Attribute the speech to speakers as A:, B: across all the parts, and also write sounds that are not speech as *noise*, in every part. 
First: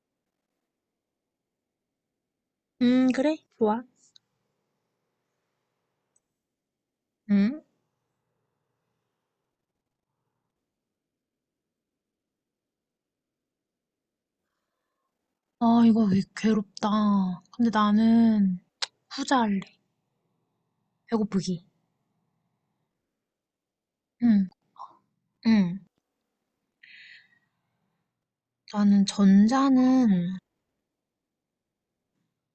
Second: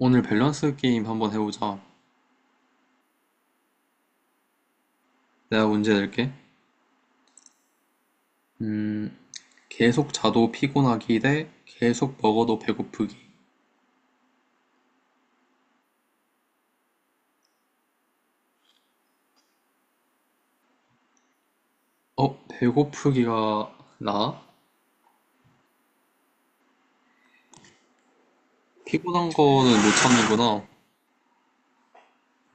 A: 오늘 밸런스 게임 한번 해보자.
B: 그래. 좋아.
A: 내가 문제 낼게.
B: 응.
A: 음, 계속 자도 피곤하기 대 계속 먹어도 배고프기.
B: 아, 이거 왜 괴롭다. 근데 나는 후자 할래. 배고프기.
A: 어, 배고프기가 나?
B: 응, 응. 나는
A: 피곤한 거는 못
B: 전자는,
A: 참는구나.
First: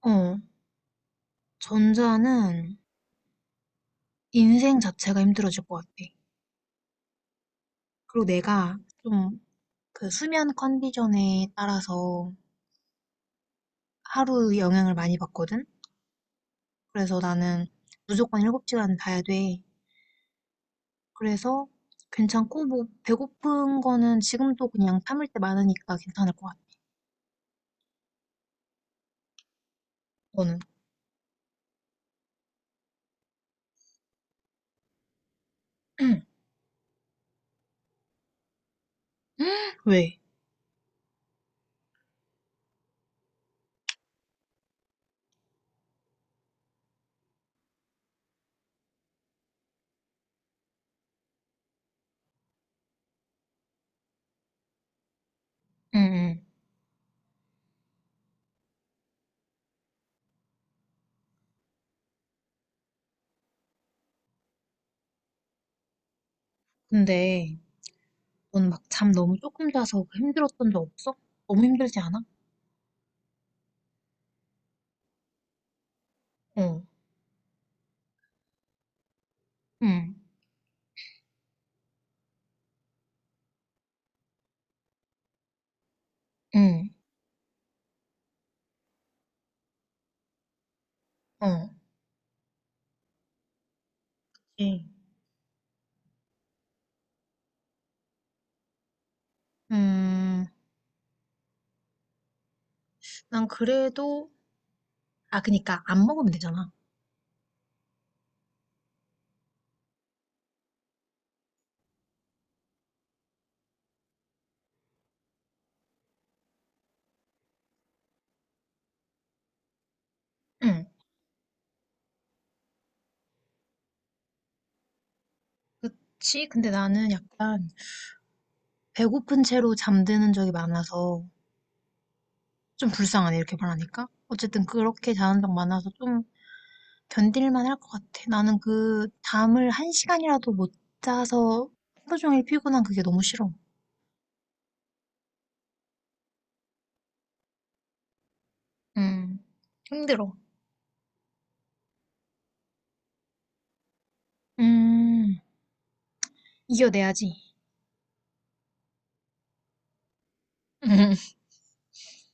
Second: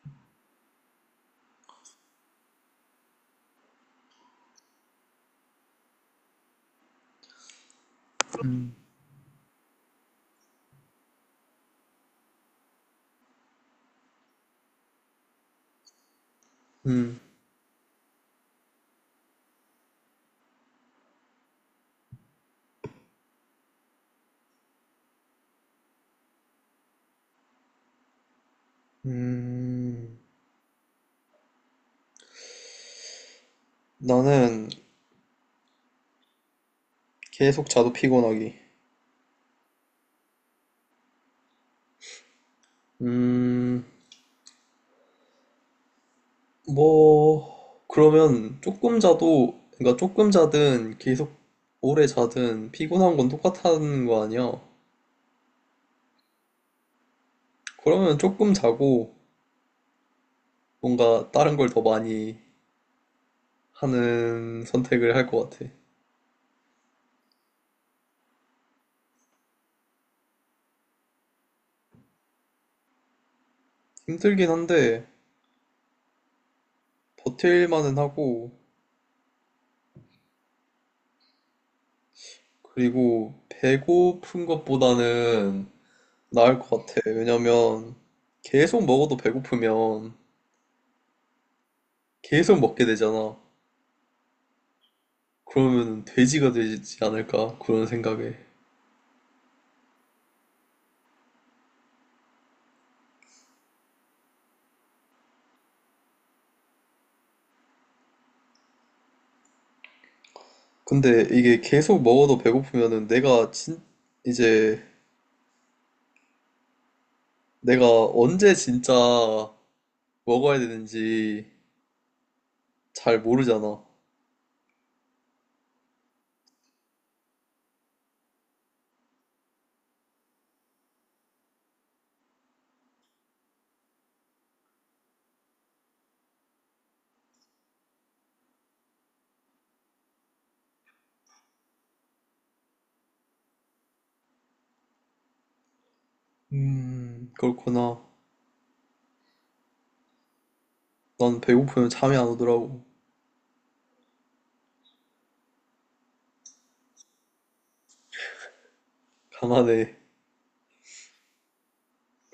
B: 어, 전자는 인생 자체가 힘들어질 것 같아. 그리고 내가 좀 그 수면 컨디션에 따라서 하루 영향을 많이 받거든?
A: 음,
B: 그래서 나는 무조건 7시간 자야 돼. 그래서 괜찮고, 뭐, 배고픈 거는 지금도 그냥 참을 때 많으니까 괜찮을 것 같아.
A: 음,
B: 너는?
A: 나는
B: *clears throat*
A: 계속 자도 피곤하기.
B: *gasps* 왜?
A: 음, 뭐, 그러면 조금 자도, 그러니까 조금 자든 계속 오래 자든 피곤한 건 똑같다는 거 아니야?
B: 응, 응.
A: 그러면 조금 자고 뭔가 다른 걸 더 많이 하는 선택을 할 것 같아.
B: 근데 넌 막 잠 너무 조금 자서 힘들었던 적 없어? 너무 힘들지 않아?
A: 힘들긴 한데
B: 어,
A: 버틸만은 하고
B: 응,
A: 그리고 배고픈 것보다는 나을 것
B: 응,
A: 같아. 왜냐면 계속 먹어도 배고프면
B: 어.
A: 계속 먹게 되잖아.
B: 예.
A: 그러면 돼지가 되지 않을까 그런 생각에.
B: 음, 난 그래도, 아, 그니까 안 먹으면 되잖아.
A: 근데 이게 계속 먹어도 배고프면은 내가 진 이제 내가 언제 진짜 먹어야
B: 응,
A: 되는지 잘 모르잖아.
B: 그치? 근데 나는 약간 배고픈 채로 잠드는 적이 많아서 좀 불쌍하네, 이렇게 말하니까. 어쨌든 그렇게 자는 적 많아서 좀 견딜만 할 것 같아. 나는 그 잠을 1시간이라도 못 자서 하루 종일 피곤한 그게 너무 싫어.
A: 그렇구나.
B: 음, 힘들어.
A: 난 배고프면 잠이 안 오더라고.
B: 음, 이겨내야지.
A: 가만해.
B: *laughs* 음,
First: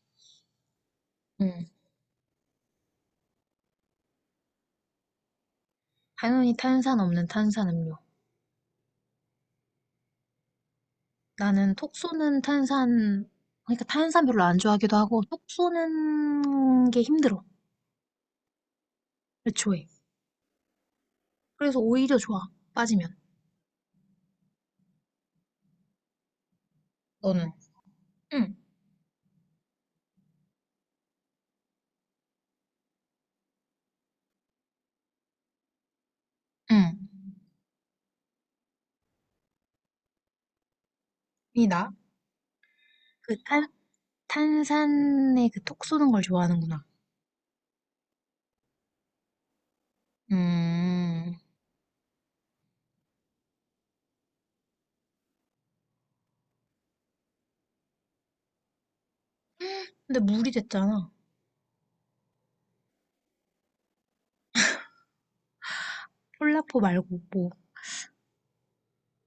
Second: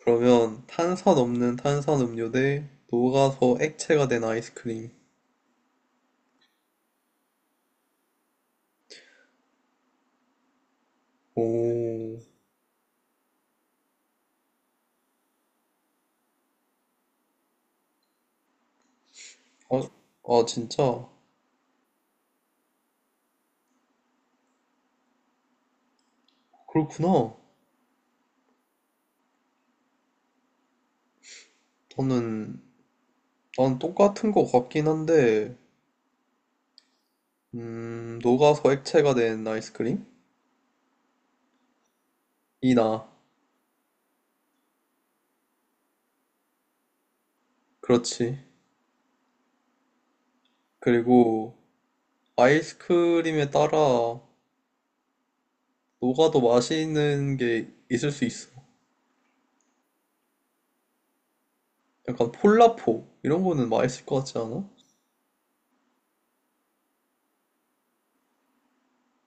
A: 그러면 탄산 없는
B: 음.
A: 탄산 음료 대 녹아서 액체가 된 아이스크림.
B: 당연히 탄산 없는 탄산 음료. 나는 톡
A: 오,
B: 쏘는 탄산, 그러니까 탄산 별로 안 좋아하기도 하고, 톡 쏘는 게 힘들어.
A: 아,
B: 애초에.
A: 아 진짜?
B: 그래서 오히려 좋아. 빠지면.
A: 그렇구나.
B: 너는? 응,
A: 저는 난 똑같은 거 같긴 한데,
B: 응.
A: 녹아서 액체가 된 아이스크림?
B: 이 나?
A: 이 나.
B: 그 탄산에 그 톡 쏘는 걸 좋아하는구나.
A: 그렇지.
B: 음,
A: 그리고 아이스크림에 따라 녹아도 맛있는 게 있을 수 있어.
B: 근데 물이 됐잖아.
A: 약간 폴라포 이런 거는 맛있을 것 같지 않아?
B: 콜라포 말고, 뭐.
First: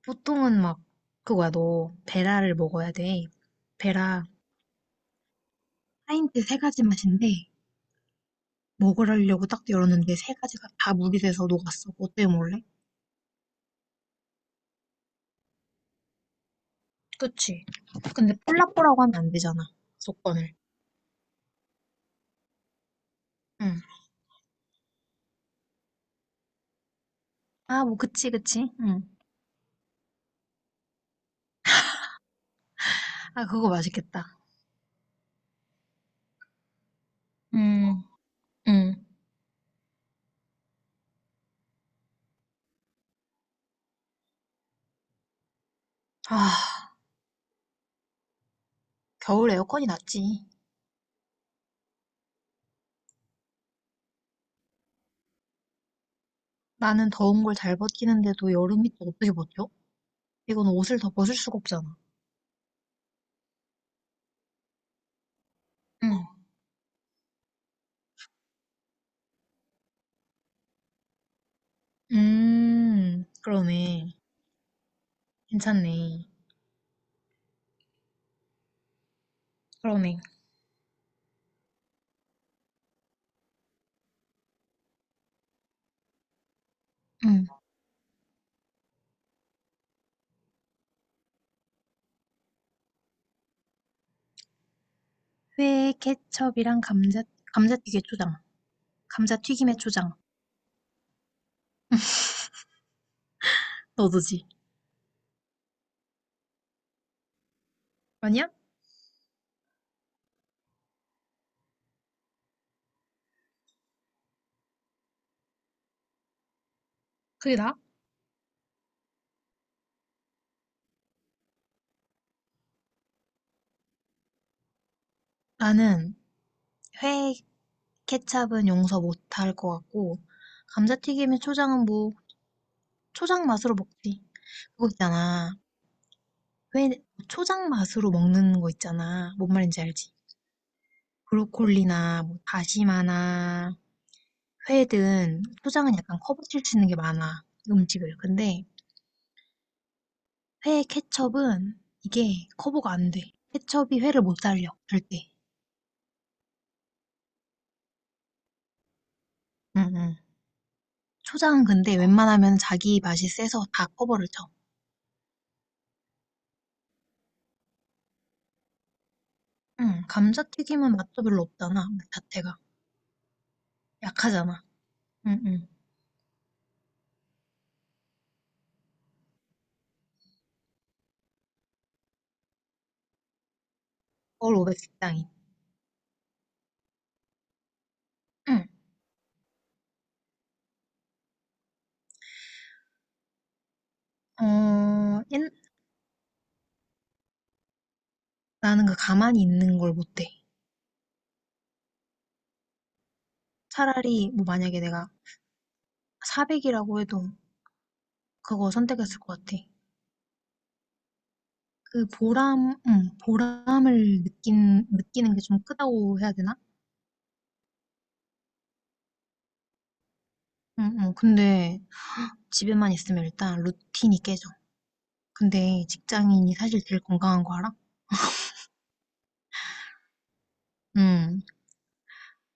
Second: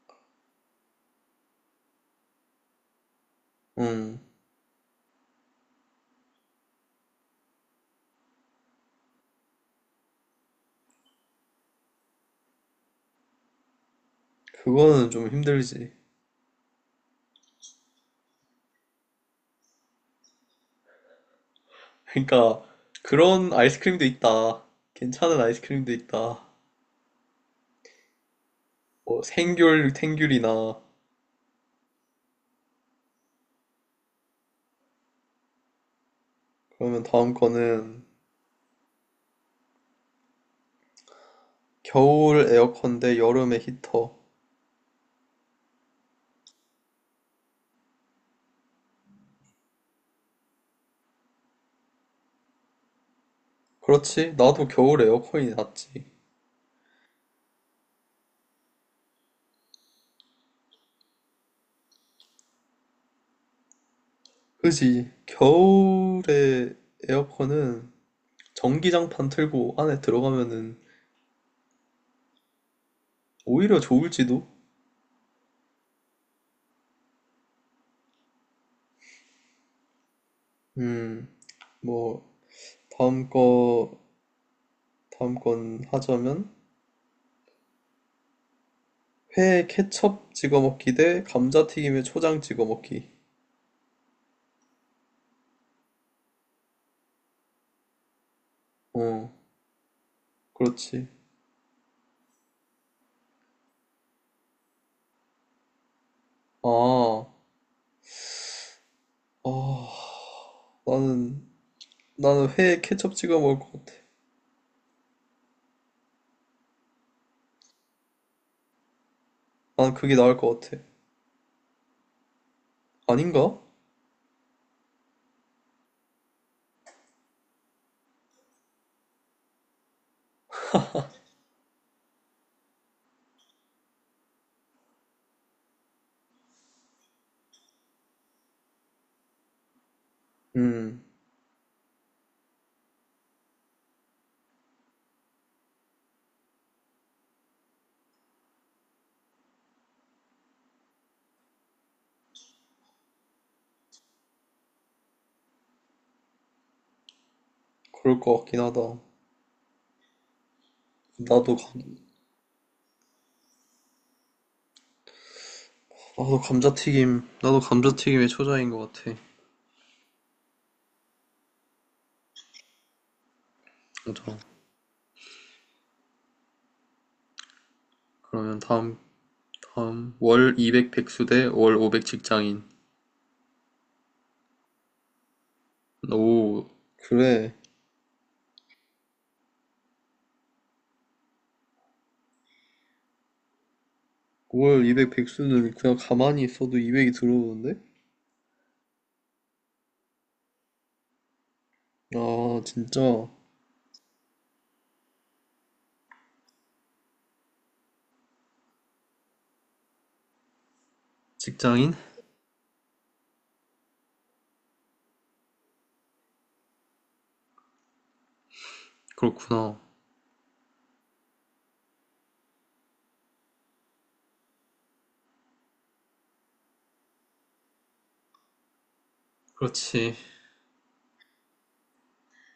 B: 보통은 막, 그거야, 너, 베라를 먹어야 돼.
A: 음.
B: 베라. 파인트 세 가지 맛인데 먹으려고 딱 열었는데 세 가지가 다 물이 돼서 녹았어. 어때 몰래?
A: 그거는 좀 힘들지.
B: 그치. 근데 폴라뽀라고 하면 안 되잖아. 조건을.
A: 그러니까 그런
B: 응.
A: 아이스크림도 있다. 괜찮은 아이스크림도 있다.
B: 아, 뭐, 그치, 그치. 응.
A: 뭐 생귤, 탱귤이나
B: 아, 그거 맛있겠다.
A: 그러면 다음
B: 음,
A: 거는
B: 응.
A: 겨울 에어컨 대 여름의 히터.
B: 아, 겨울 에어컨이 낫지.
A: 그렇지? 나도 겨울 에어컨이 낫지.
B: 나는 더운 걸 잘 버티는데도 여름이 또 어떻게 버텨? 이건 옷을 더 벗을 수가 없잖아.
A: 그지?
B: 응.
A: 겨울에 에어컨은 전기장판 틀고 안에 들어가면은 오히려
B: 그러네.
A: 좋을지도?
B: 괜찮네. 그러네.
A: 음, 뭐 다음 거 다음 건 하자면
B: 응.
A: 회에 케첩 찍어 먹기 대 감자튀김에 초장 찍어 먹기.
B: 회, 케첩이랑 감자튀김 초장.
A: 어,
B: 감자튀김에 초장.
A: 그렇지.
B: 너도지?
A: 아,
B: 아니야?
A: 아, 나는 나는 회에 케첩 찍어 먹을 것 같아.
B: 그게 나?
A: 난 그게 나을 것 같아. 아닌가?
B: 나는 회 케찹은 용서 못할 것 같고 감자튀김에 초장은 뭐 초장 맛으로 먹지. 그거 있잖아. 회 초장 맛으로 먹는 거 있잖아. 뭔 말인지 알지?
A: 음,
B: 브로콜리나 뭐 다시마나 회든 초장은 약간 커버칠 수 있는 게 많아. 음식을. 근데 회 케첩은 이게 커버가 안 돼. 케첩이 회를 못 살려. 절대.
A: 그럴 것 같긴 하다.
B: 응응.
A: 나도 감,
B: 초장은 근데 웬만하면 자기 맛이 세서 다 커버를 쳐.
A: 나도 감자튀김에 초장인 것 같아.
B: 응, 감자튀김은 맛도 별로 없잖아, 맛 자체가.
A: 맞아.
B: 약하잖아. 응, 응.
A: 그러면 다음 월 200 백수 대 월 500 직장인.
B: 서울 500 식당이.
A: 오, 그래.
B: 응.
A: 월 200
B: 어,
A: 백수는 그냥 가만히 있어도 200이 들어오는데?
B: 나는 그 가만히 있는 걸 못해.
A: 아, 진짜.
B: 차라리, 뭐 만약에 내가 400이라고 해도 그거 선택했을 것 같아.
A: 직장인?
B: 그 보람, 응, 보람을 느끼는 게 좀 크다고 해야 되나?
A: 그렇구나.
B: 응, 응. 근데 집에만 있으면 일단 루틴이 깨져. 근데 직장인이 사실 제일 건강한 거 알아?
A: 그렇지.
B: 응.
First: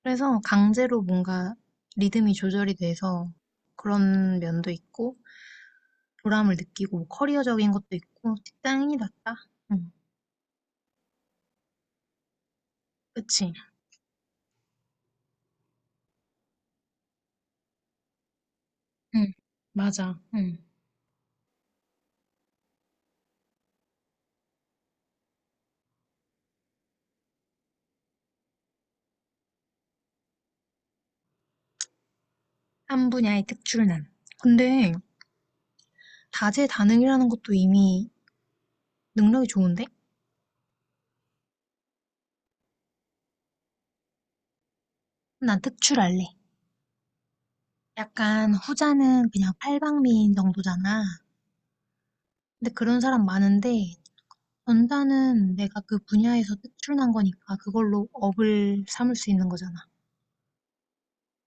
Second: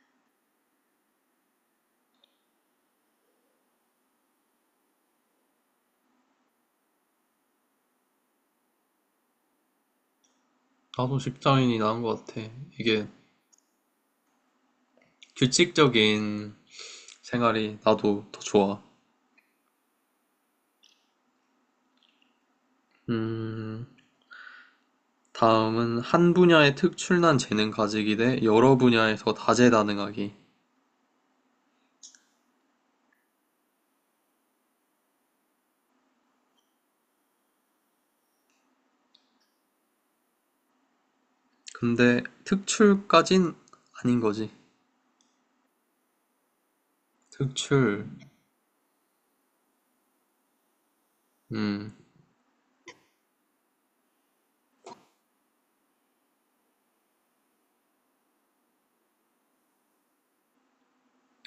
B: 그래서 강제로 뭔가 리듬이 조절이 돼서 그런 면도 있고 보람을 느끼고 뭐 커리어적인 것도 있고 직장인이 낫다. 응,
A: 나도 직장인이 나은 것 같아. 이게
B: 그치?
A: 규칙적인 생활이 나도 더 좋아.
B: 응, 맞아. 응.
A: 음, 다음은 한 분야에 특출난 재능 가지기 대 여러 분야에서 다재다능하기.
B: 한 분야의 특출난. 근데 다재다능이라는 것도 이미 능력이 좋은데?
A: 근데 특출까진 아닌 거지.
B: 난 특출할래.
A: 특출.
B: 약간 후자는 그냥 팔방미인 정도잖아.
A: 음,
B: 근데 그런 사람 많은데 전자는 내가 그 분야에서 특출난 거니까 그걸로 업을 삼을 수 있는 거잖아.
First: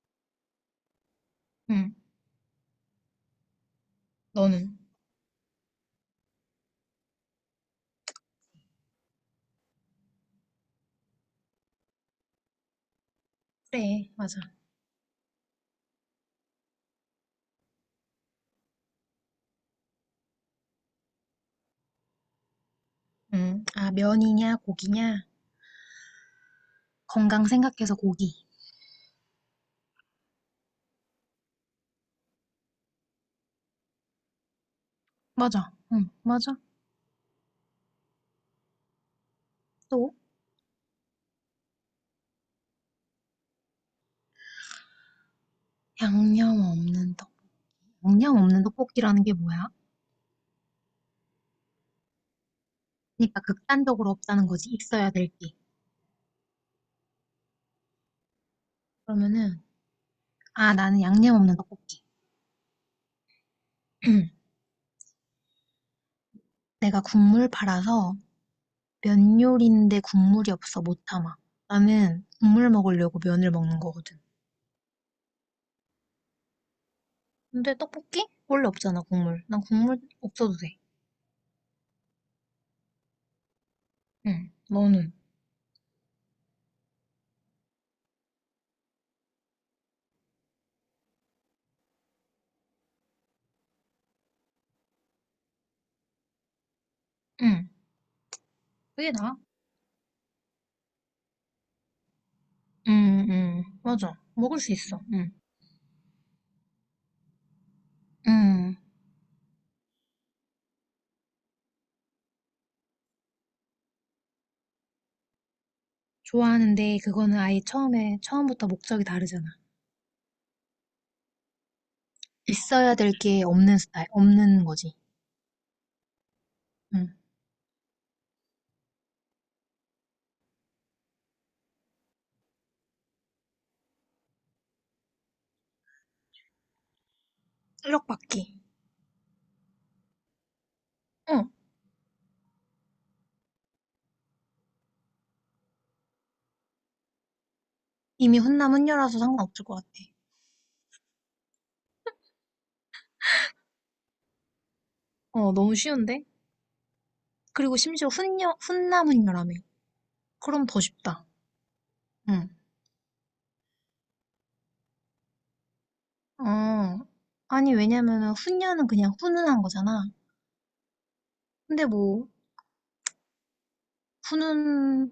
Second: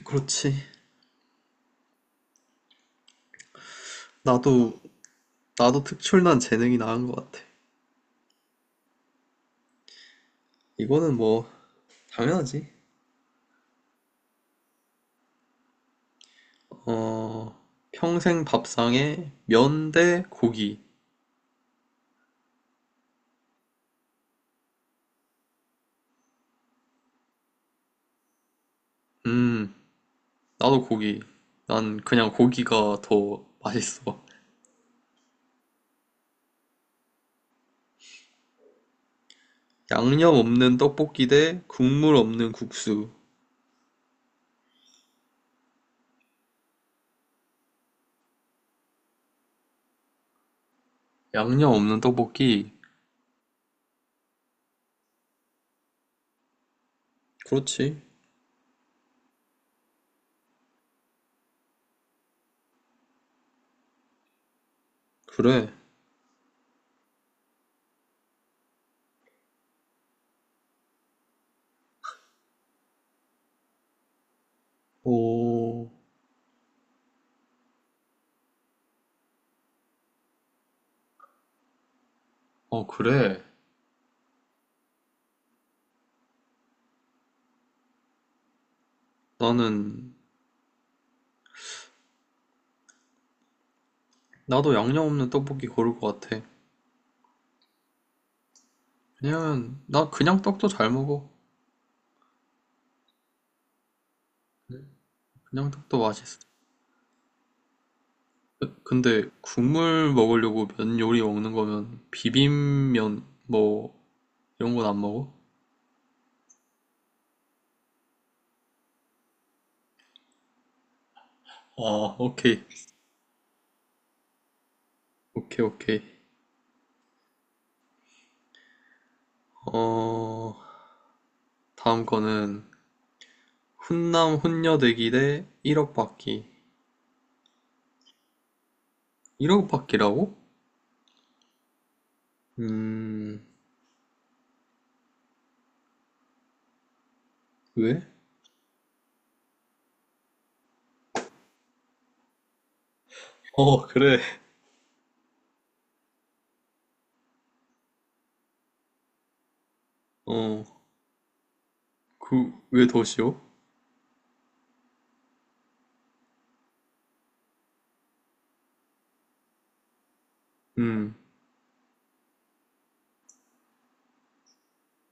A: 그렇지.
B: 응. 너는?
A: 나도, 나도 특출난 재능이 나은 것 같아. 이거는 뭐, 당연하지.
B: 그래, 맞아.
A: 어, 평생 밥상에 면 대 고기.
B: 응. 아, 면이냐, 고기냐? 건강 생각해서 고기.
A: 음, 나도 고기. 난 그냥 고기가 더 맛있어.
B: 맞아. 응, 맞아. 또,
A: 양념 없는 떡볶이 대 국물 없는 국수.
B: 양념 없는 떡. 양념 없는 떡볶이라는 게 뭐야?
A: 양념 없는 떡볶이.
B: 그러니까 극단적으로 없다는 거지, 있어야 될 게.
A: 그렇지.
B: 그러면은, 아, 나는 양념 없는 떡볶이. *clears throat*
A: 그래.
B: 내가 국물 팔아서 면 요리인데 국물이 없어 못 참아. 나는 국물 먹으려고 면을 먹는 거거든.
A: 오,
B: 근데 떡볶이? 원래 없잖아, 국물. 난 국물 없어도 돼.
A: 어, 그래.
B: 응, 너는?
A: 나는, 나도 양념 없는 떡볶이 고를 것 같아.
B: 응, 그게 나아.
A: 왜냐면, 나 그냥 떡도 잘 먹어.
B: 맞아. 먹을 수 있어. 음.
A: 그냥 떡도 맛있어.
B: 음.
A: 근데 국물 먹으려고 면 요리 먹는 거면 비빔면 뭐 이런 건 안 먹어?
B: 좋아하는데 그거는 아예 처음에 처음부터 목적이 다르잖아.
A: 아, 오케이.
B: 있어야 될 게 없는 스타일, 없는 거지.
A: 오케이, 오케이.
B: 음.
A: 어, 다음 거는 훈남 훈녀대기 대 1억 받기.
B: 실력받기.
A: 1억 받기라고?
B: 어,
A: 음, 왜?
B: 이미 훈남 훈녀라서 상관없을 것 같아.
A: 어, 그래.
B: 어, 너무 쉬운데? 그리고 심지어 훈남 훈녀라며.
A: 어,
B: 그럼 더 쉽다. 응.
A: 그, 왜 더 쉬워?
B: 어, 아니, 왜냐면은 훈녀는 그냥 훈훈한 거잖아.
A: 음,
B: 근데 뭐, 훈훈,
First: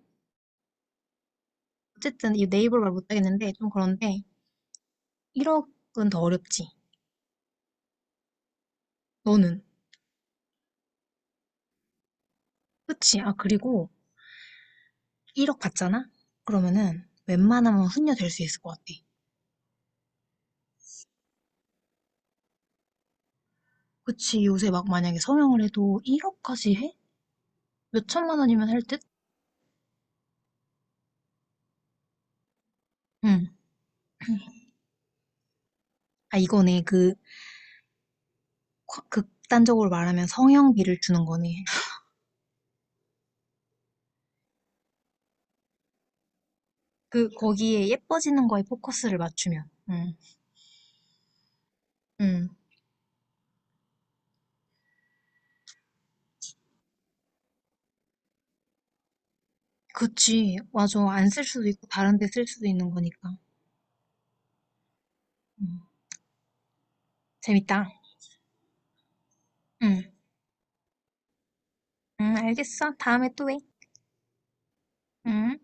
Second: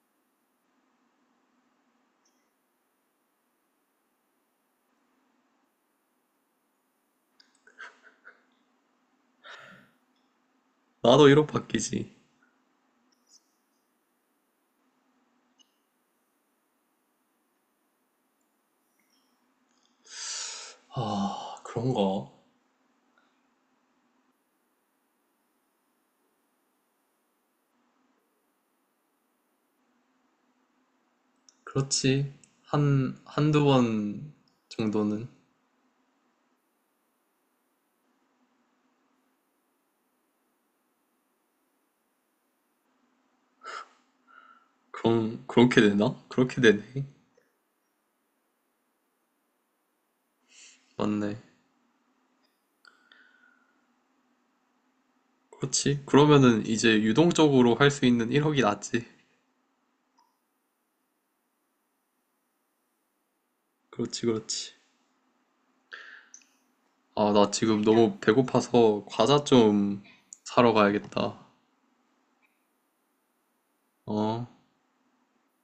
B: 어쨌든 이 네이버 말 못하겠는데, 좀 그런데, 1억은 더 어렵지. 너는?
A: 나도 1억 받기지.
B: 그치. 아, 그리고 1억 받잖아? 그러면은 웬만하면 훈련될 수 있을 것 같아.
A: 아, 그런가?
B: 그치. 요새 막 만약에 성형을 해도 1억까지 해? 몇 천만 원이면 할 듯?
A: 그렇지.
B: 응.
A: 한두 번
B: *clears throat*
A: 정도는.
B: 아, 이거네. 그, 극단적으로 말하면 성형비를 주는 거네.
A: 그럼 그렇게 되나? 그렇게 되네.
B: 그, 거기에 예뻐지는 거에 포커스를 맞추면. 응.
A: 맞네.
B: 응.
A: 그렇지. 그러면은 이제 유동적으로 할 수 있는 1억이 낫지.
B: 그치. 맞아. 안 쓸 수도 있고, 다른 데 쓸 수도 있는 거니까.
A: 그렇지, 그렇지.
B: 응.
A: 아, 나 지금
B: 재밌다.
A: 너무 배고파서 과자 좀
B: 응.
A: 사러 가야겠다.
B: 응, 알겠어. 다음에 또 해.
A: 어.
B: 응.